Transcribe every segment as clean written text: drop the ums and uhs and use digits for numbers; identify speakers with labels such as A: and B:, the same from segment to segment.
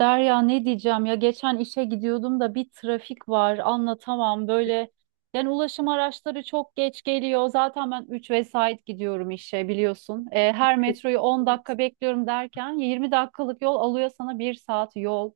A: Derya, ne diyeceğim ya, geçen işe gidiyordum da bir trafik var, anlatamam böyle. Yani ulaşım araçları çok geç geliyor. Zaten ben 3 vesait gidiyorum işe, biliyorsun. Her metroyu 10 dakika bekliyorum derken 20 dakikalık yol alıyor sana bir saat yol.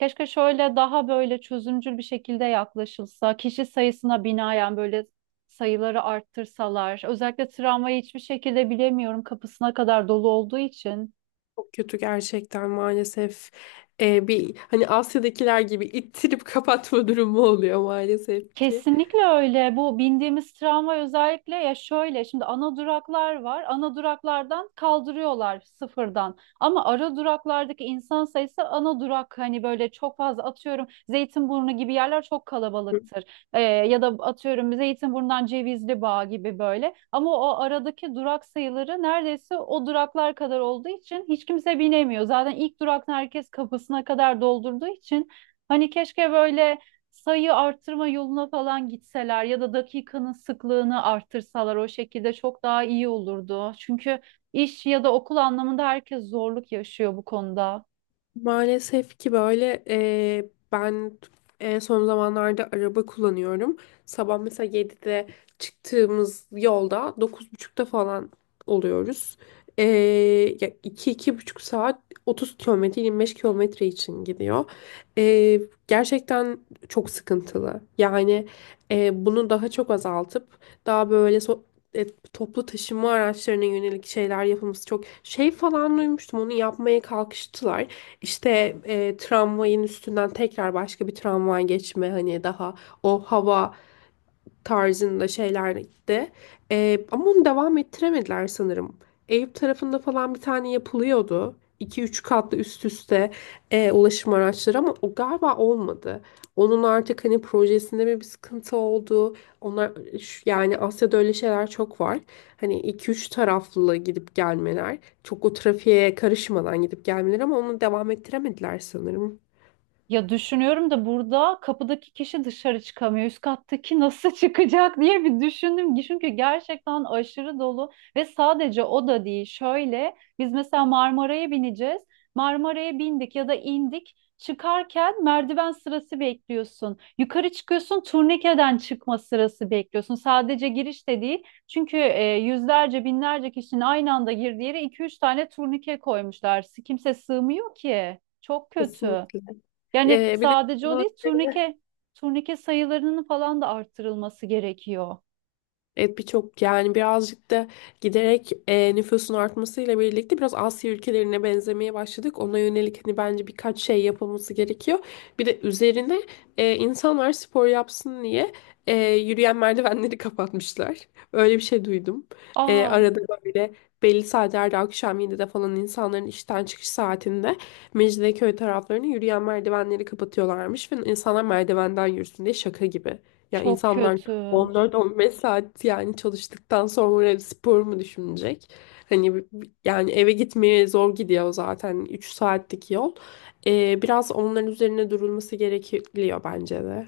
A: Keşke şöyle daha böyle çözümcül bir şekilde yaklaşılsa kişi sayısına binaen, böyle sayıları arttırsalar. Özellikle tramvayı hiçbir şekilde bilemiyorum, kapısına kadar dolu olduğu için.
B: Çok kötü gerçekten maalesef. Bir hani Asya'dakiler gibi ittirip kapatma durumu oluyor maalesef ki.
A: Kesinlikle öyle. Bu bindiğimiz tramvay özellikle, ya şöyle, şimdi ana duraklar var. Ana duraklardan kaldırıyorlar sıfırdan. Ama ara duraklardaki insan sayısı, ana durak hani böyle çok fazla, atıyorum Zeytinburnu gibi yerler çok kalabalıktır. Ya da atıyorum Zeytinburnu'ndan Cevizli gibi böyle. Ama o aradaki durak sayıları neredeyse o duraklar kadar olduğu için hiç kimse binemiyor. Zaten ilk duraktan herkes kapısına kadar doldurduğu için hani keşke böyle sayı artırma yoluna falan gitseler ya da dakikanın sıklığını artırsalar, o şekilde çok daha iyi olurdu. Çünkü iş ya da okul anlamında herkes zorluk yaşıyor bu konuda.
B: Maalesef ki böyle ben en son zamanlarda araba kullanıyorum. Sabah mesela 7'de çıktığımız yolda 9.30'da falan oluyoruz. Ya iki iki buçuk saat 30 kilometre 25 kilometre için gidiyor. Eee, gerçekten çok sıkıntılı. Yani bunu daha çok azaltıp daha böyle e, toplu taşıma araçlarına yönelik şeyler yapılması çok şey falan duymuştum, onu yapmaya kalkıştılar. İşte tramvayın üstünden tekrar başka bir tramvay geçme, hani daha o hava tarzında şeyler de. Ama onu devam ettiremediler sanırım. Eyüp tarafında falan bir tane yapılıyordu. İki üç katlı üst üste ulaşım araçları, ama o galiba olmadı. Onun artık hani projesinde mi bir sıkıntı oldu? Onlar yani Asya'da öyle şeyler çok var. Hani iki üç taraflı gidip gelmeler, çok o trafiğe karışmadan gidip gelmeler, ama onu devam ettiremediler sanırım.
A: Ya düşünüyorum da, burada kapıdaki kişi dışarı çıkamıyor. Üst kattaki nasıl çıkacak diye bir düşündüm. Çünkü gerçekten aşırı dolu. Ve sadece o da değil. Şöyle, biz mesela Marmara'ya bineceğiz. Marmara'ya bindik ya da indik. Çıkarken merdiven sırası bekliyorsun. Yukarı çıkıyorsun, turnikeden çıkma sırası bekliyorsun. Sadece giriş de değil. Çünkü yüzlerce binlerce kişinin aynı anda girdiği yere 2-3 tane turnike koymuşlar. Kimse sığmıyor ki. Çok kötü.
B: Kesinlikle.
A: Yani
B: Bir de
A: sadece o değil, turnike sayılarının falan da arttırılması gerekiyor.
B: evet, birçok yani birazcık da giderek nüfusun artmasıyla birlikte biraz Asya ülkelerine benzemeye başladık. Ona yönelik hani bence birkaç şey yapılması gerekiyor. Bir de üzerine insanlar spor yapsın diye yürüyen merdivenleri kapatmışlar. Öyle bir şey duydum.
A: Aa,
B: Arada böyle belli saatlerde akşam 7'de falan insanların işten çıkış saatinde Mecidiyeköy taraflarını yürüyen merdivenleri kapatıyorlarmış ve insanlar merdivenden yürüsün diye, şaka gibi. Ya
A: çok
B: insanlar
A: kötü.
B: 14-15 saat yani çalıştıktan sonra spor mu düşünecek? Hani yani eve gitmeye zor gidiyor zaten, 3 saatlik yol. Biraz onların üzerine durulması gerekiyor bence de.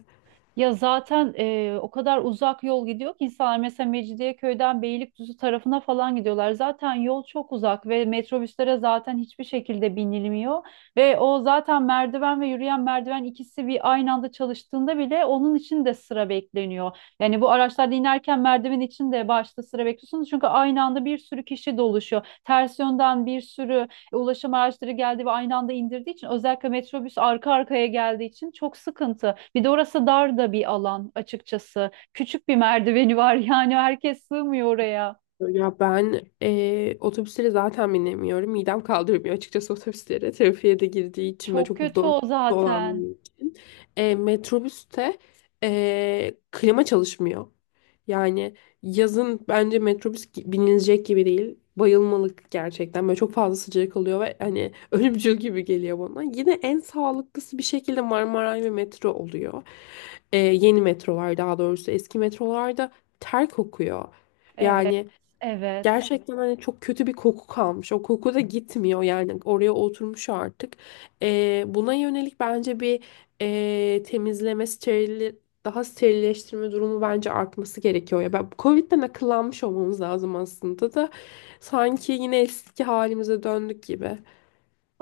A: Ya zaten o kadar uzak yol gidiyor ki insanlar mesela Mecidiyeköy'den Beylikdüzü tarafına falan gidiyorlar. Zaten yol çok uzak ve metrobüslere zaten hiçbir şekilde binilmiyor. Ve o zaten merdiven ve yürüyen merdiven ikisi bir aynı anda çalıştığında bile onun için de sıra bekleniyor. Yani bu araçlarda inerken merdiven için de başta sıra bekliyorsunuz. Çünkü aynı anda bir sürü kişi doluşuyor. Ters yönden bir sürü ulaşım araçları geldi ve aynı anda indirdiği için, özellikle metrobüs arka arkaya geldiği için, çok sıkıntı. Bir de orası dar da bir alan, açıkçası. Küçük bir merdiveni var, yani herkes sığmıyor oraya.
B: Ya ben otobüslere zaten binemiyorum. Midem kaldırmıyor açıkçası otobüslere. Trafiğe de girdiği için ve
A: Çok
B: çok
A: kötü o zaten.
B: dolandığı için. Metrobüste klima çalışmıyor. Yani yazın bence metrobüs binilecek gibi değil. Bayılmalık gerçekten. Böyle çok fazla sıcak oluyor ve hani ölümcül gibi geliyor bana. Yine en sağlıklısı bir şekilde Marmaray ve metro oluyor. Yeni metrolar, daha doğrusu eski metrolarda ter kokuyor.
A: Evet,
B: Yani
A: evet.
B: gerçekten hani çok kötü bir koku kalmış. O koku da gitmiyor yani, oraya oturmuş artık. Buna yönelik bence bir temizleme, steril, daha sterilleştirme durumu bence artması gerekiyor. Ya ben Covid'den akıllanmış olmamız lazım aslında da sanki yine eski halimize döndük gibi.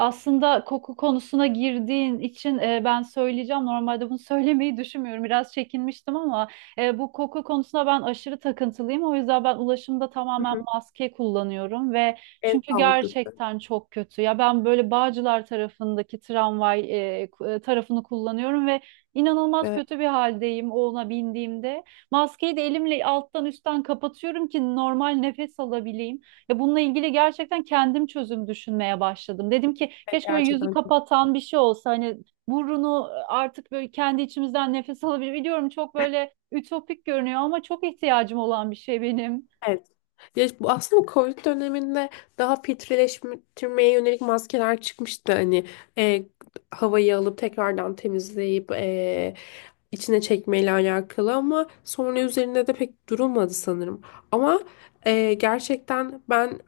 A: Aslında koku konusuna girdiğin için, ben söyleyeceğim. Normalde bunu söylemeyi düşünmüyorum. Biraz çekinmiştim ama bu koku konusuna ben aşırı takıntılıyım. O yüzden ben ulaşımda
B: Hı
A: tamamen
B: hı.
A: maske kullanıyorum ve
B: En
A: çünkü
B: sağlıklısı.
A: gerçekten çok kötü. Ya ben böyle Bağcılar tarafındaki tramvay tarafını kullanıyorum ve inanılmaz
B: Evet,
A: kötü bir haldeyim ona bindiğimde. Maskeyi de elimle alttan üstten kapatıyorum ki normal nefes alabileyim. Ve bununla ilgili gerçekten kendim çözüm düşünmeye başladım. Dedim ki,
B: evet,
A: keşke böyle yüzü
B: gerçekten.
A: kapatan bir şey olsa, hani burunu artık böyle kendi içimizden nefes alabilir. Biliyorum çok böyle ütopik görünüyor ama çok ihtiyacım olan bir şey benim.
B: Evet. Ya bu aslında Covid döneminde daha filtreleştirmeye yönelik maskeler çıkmıştı. Hani e, havayı alıp tekrardan temizleyip içine çekmeyle alakalı, ama sonra üzerinde de pek durulmadı sanırım. Ama gerçekten ben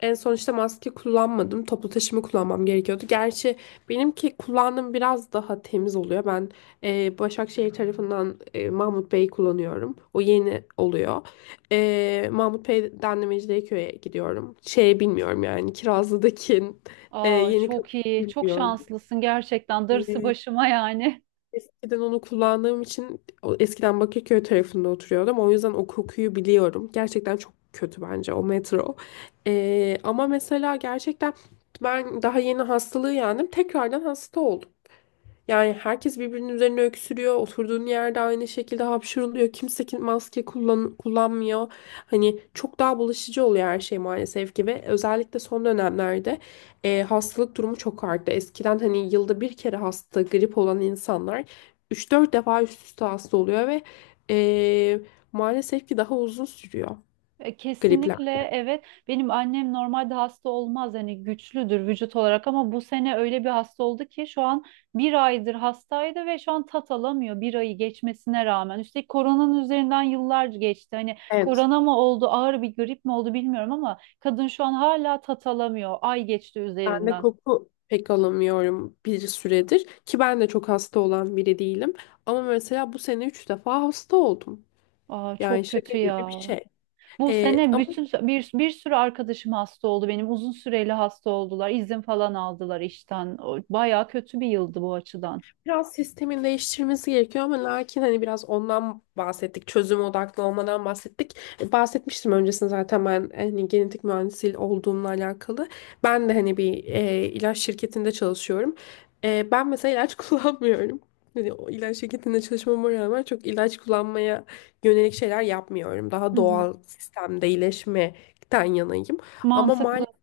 B: en son işte maske kullanmadım. Toplu taşıma kullanmam gerekiyordu. Gerçi benimki kullandığım biraz daha temiz oluyor. Ben Başakşehir tarafından Mahmut Bey kullanıyorum. O yeni oluyor. Mahmut Bey'den de Mecidiyeköy'e gidiyorum. Şey bilmiyorum yani, Kirazlı'daki
A: Aa,
B: yeni kapı,
A: çok iyi, çok
B: bilmiyorum.
A: şanslısın gerçekten. Darısı
B: Ee,
A: başıma yani.
B: eskiden onu kullandığım için o, eskiden Bakırköy tarafında oturuyordum. O yüzden o kokuyu biliyorum. Gerçekten çok kötü bence o metro. Ama mesela gerçekten ben daha yeni hastalığı yendim, tekrardan hasta oldum. Yani herkes birbirinin üzerine öksürüyor, oturduğun yerde aynı şekilde hapşırılıyor, kimse maske kullanmıyor. Hani çok daha bulaşıcı oluyor her şey maalesef ki, ve özellikle son dönemlerde hastalık durumu çok arttı. Eskiden hani yılda bir kere hasta, grip olan insanlar 3-4 defa üst üste hasta oluyor ve e, maalesef ki daha uzun sürüyor
A: Kesinlikle
B: kliplerde.
A: evet. Benim annem normalde hasta olmaz, hani güçlüdür vücut olarak, ama bu sene öyle bir hasta oldu ki, şu an bir aydır hastaydı ve şu an tat alamıyor, bir ayı geçmesine rağmen. Üstelik koronanın üzerinden yıllar geçti. Hani
B: Evet,
A: korona mı oldu, ağır bir grip mi oldu bilmiyorum, ama kadın şu an hala tat alamıyor. Ay geçti
B: ben de
A: üzerinden.
B: koku pek alamıyorum bir süredir, ki ben de çok hasta olan biri değilim. Ama mesela bu sene 3 defa hasta oldum.
A: Aa,
B: Yani
A: çok
B: şaka
A: kötü
B: gibi bir
A: ya.
B: şey.
A: Bu
B: Ee,
A: sene bütün bir sürü arkadaşım hasta oldu. Benim uzun süreli hasta oldular. İzin falan aldılar işten. Bayağı kötü bir yıldı bu açıdan.
B: Biraz sistemin değiştirmesi gerekiyor ama lakin hani biraz ondan bahsettik, çözüm odaklı olmadan bahsettik. Bahsetmiştim öncesinde zaten, ben hani genetik mühendisi olduğumla alakalı. Ben de hani bir ilaç şirketinde çalışıyorum. Ben mesela ilaç kullanmıyorum. Hani o ilaç şirketinde çalışmama rağmen çok ilaç kullanmaya yönelik şeyler yapmıyorum.
A: Hı
B: Daha
A: hı.
B: doğal sistemde iyileşmekten yanayım. Ama
A: Mantıklı.
B: maalesef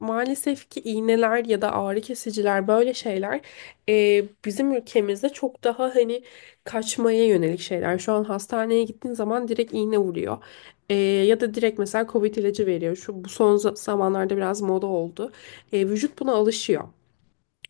B: Maalesef ki iğneler ya da ağrı kesiciler böyle şeyler bizim ülkemizde çok daha hani kaçmaya yönelik şeyler. Şu an hastaneye gittiğin zaman direkt iğne vuruyor. Ya da direkt mesela Covid ilacı veriyor. Şu bu son zamanlarda biraz moda oldu. Vücut buna alışıyor.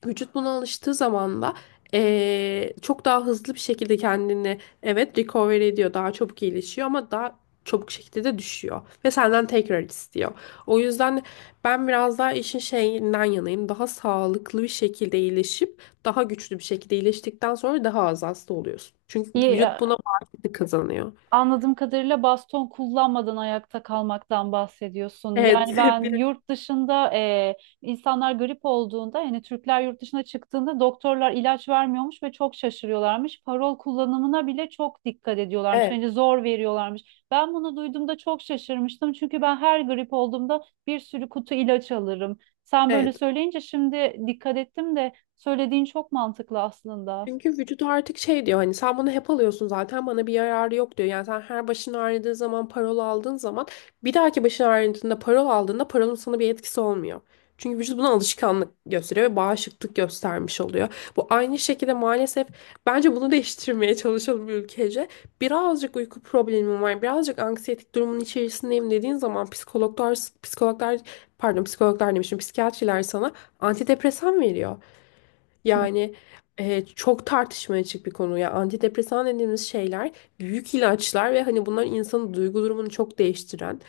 B: Vücut buna alıştığı zaman da çok daha hızlı bir şekilde kendini, evet, recover ediyor. Daha çabuk iyileşiyor ama daha çabuk şekilde de düşüyor. Ve senden tekrar istiyor. O yüzden ben biraz daha işin şeyinden yanayım. Daha sağlıklı bir şekilde iyileşip daha güçlü bir şekilde iyileştikten sonra daha az hasta oluyorsun, çünkü
A: İyi,
B: vücut buna bağışıklık kazanıyor.
A: anladığım kadarıyla baston kullanmadan ayakta kalmaktan bahsediyorsun. Yani
B: Evet.
A: ben yurt dışında, insanlar grip olduğunda, yani Türkler yurt dışına çıktığında doktorlar ilaç vermiyormuş ve çok şaşırıyorlarmış. Parol kullanımına bile çok dikkat ediyorlarmış.
B: Evet.
A: Hani zor veriyorlarmış. Ben bunu duyduğumda çok şaşırmıştım. Çünkü ben her grip olduğumda bir sürü kutu ilaç alırım. Sen böyle
B: Evet.
A: söyleyince şimdi dikkat ettim de, söylediğin çok mantıklı aslında.
B: Çünkü vücut artık şey diyor hani, sen bunu hep alıyorsun zaten, bana bir yararı yok diyor. Yani sen her başın ağrıdığı zaman parol aldığın zaman, bir dahaki başın ağrıdığında parol aldığında parolun sana bir etkisi olmuyor. Çünkü vücut buna alışkanlık gösteriyor ve bağışıklık göstermiş oluyor. Bu aynı şekilde maalesef, bence bunu değiştirmeye çalışalım ülkece. Birazcık uyku problemim var, birazcık anksiyetik durumun içerisindeyim dediğin zaman psikologlar, psikologlar pardon, psikologlar demişim, psikiyatriler sana antidepresan veriyor.
A: Hı.
B: Yani çok tartışmaya açık bir konu. Ya antidepresan dediğimiz şeyler büyük ilaçlar, ve hani bunlar insanın duygu durumunu çok değiştiren,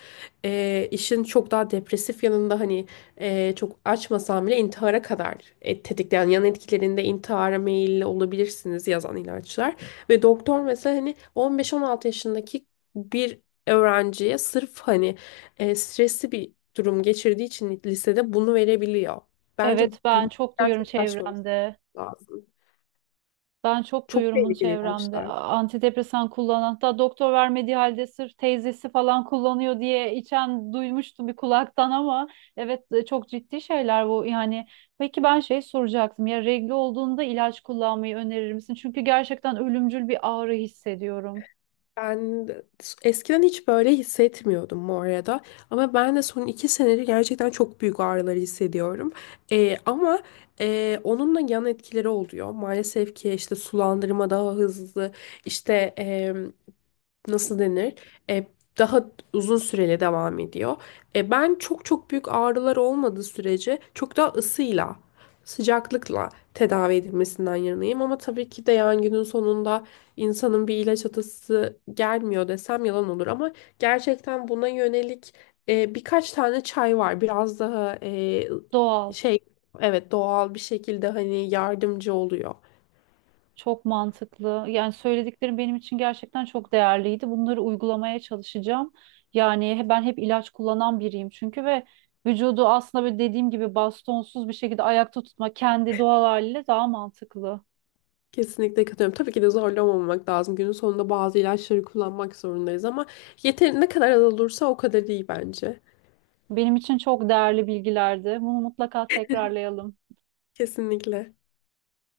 B: işin çok daha depresif yanında hani, çok açmasam bile intihara kadar tetikleyen, yan etkilerinde intihara meyilli olabilirsiniz yazan ilaçlar. Ve doktor mesela hani 15-16 yaşındaki bir öğrenciye sırf hani stresli bir durum geçirdiği için lisede bunu verebiliyor. Bence
A: Evet, ben
B: bunu
A: çok duyuyorum
B: gerçekleşmemiz
A: çevremde.
B: lazım.
A: Ben çok
B: Çok
A: duyuyorum bunu
B: tehlikeli
A: çevremde.
B: ilaçlar.
A: Antidepresan kullanan, hatta doktor vermediği halde sırf teyzesi falan kullanıyor diye içen duymuştum bir kulaktan, ama evet, çok ciddi şeyler bu. Yani peki, ben şey soracaktım, ya regl olduğunda ilaç kullanmayı önerir misin? Çünkü gerçekten ölümcül bir ağrı hissediyorum.
B: Ben de- Eskiden hiç böyle hissetmiyordum bu arada. Ama ben de son 2 senedir gerçekten çok büyük ağrıları hissediyorum. Ama onun da yan etkileri oluyor. Maalesef ki işte sulandırma daha hızlı, işte nasıl denir? E, daha uzun süreli devam ediyor. Ben çok çok büyük ağrılar olmadığı sürece çok daha ısıyla, sıcaklıkla tedavi edilmesinden yanayım. Ama tabii ki de yani günün sonunda insanın bir ilaç atası gelmiyor desem yalan olur. Ama gerçekten buna yönelik birkaç tane çay var. Biraz daha
A: Doğal.
B: şey, evet, doğal bir şekilde hani yardımcı oluyor.
A: Çok mantıklı. Yani söylediklerim benim için gerçekten çok değerliydi. Bunları uygulamaya çalışacağım. Yani ben hep ilaç kullanan biriyim çünkü, ve vücudu aslında böyle, dediğim gibi, bastonsuz bir şekilde ayakta tutma, kendi doğal haliyle daha mantıklı.
B: Kesinlikle katılıyorum. Tabii ki de zorlamamak lazım. Günün sonunda bazı ilaçları kullanmak zorundayız ama yeteri ne kadar az olursa o kadar iyi bence.
A: Benim için çok değerli bilgilerdi. Bunu mutlaka tekrarlayalım.
B: Kesinlikle.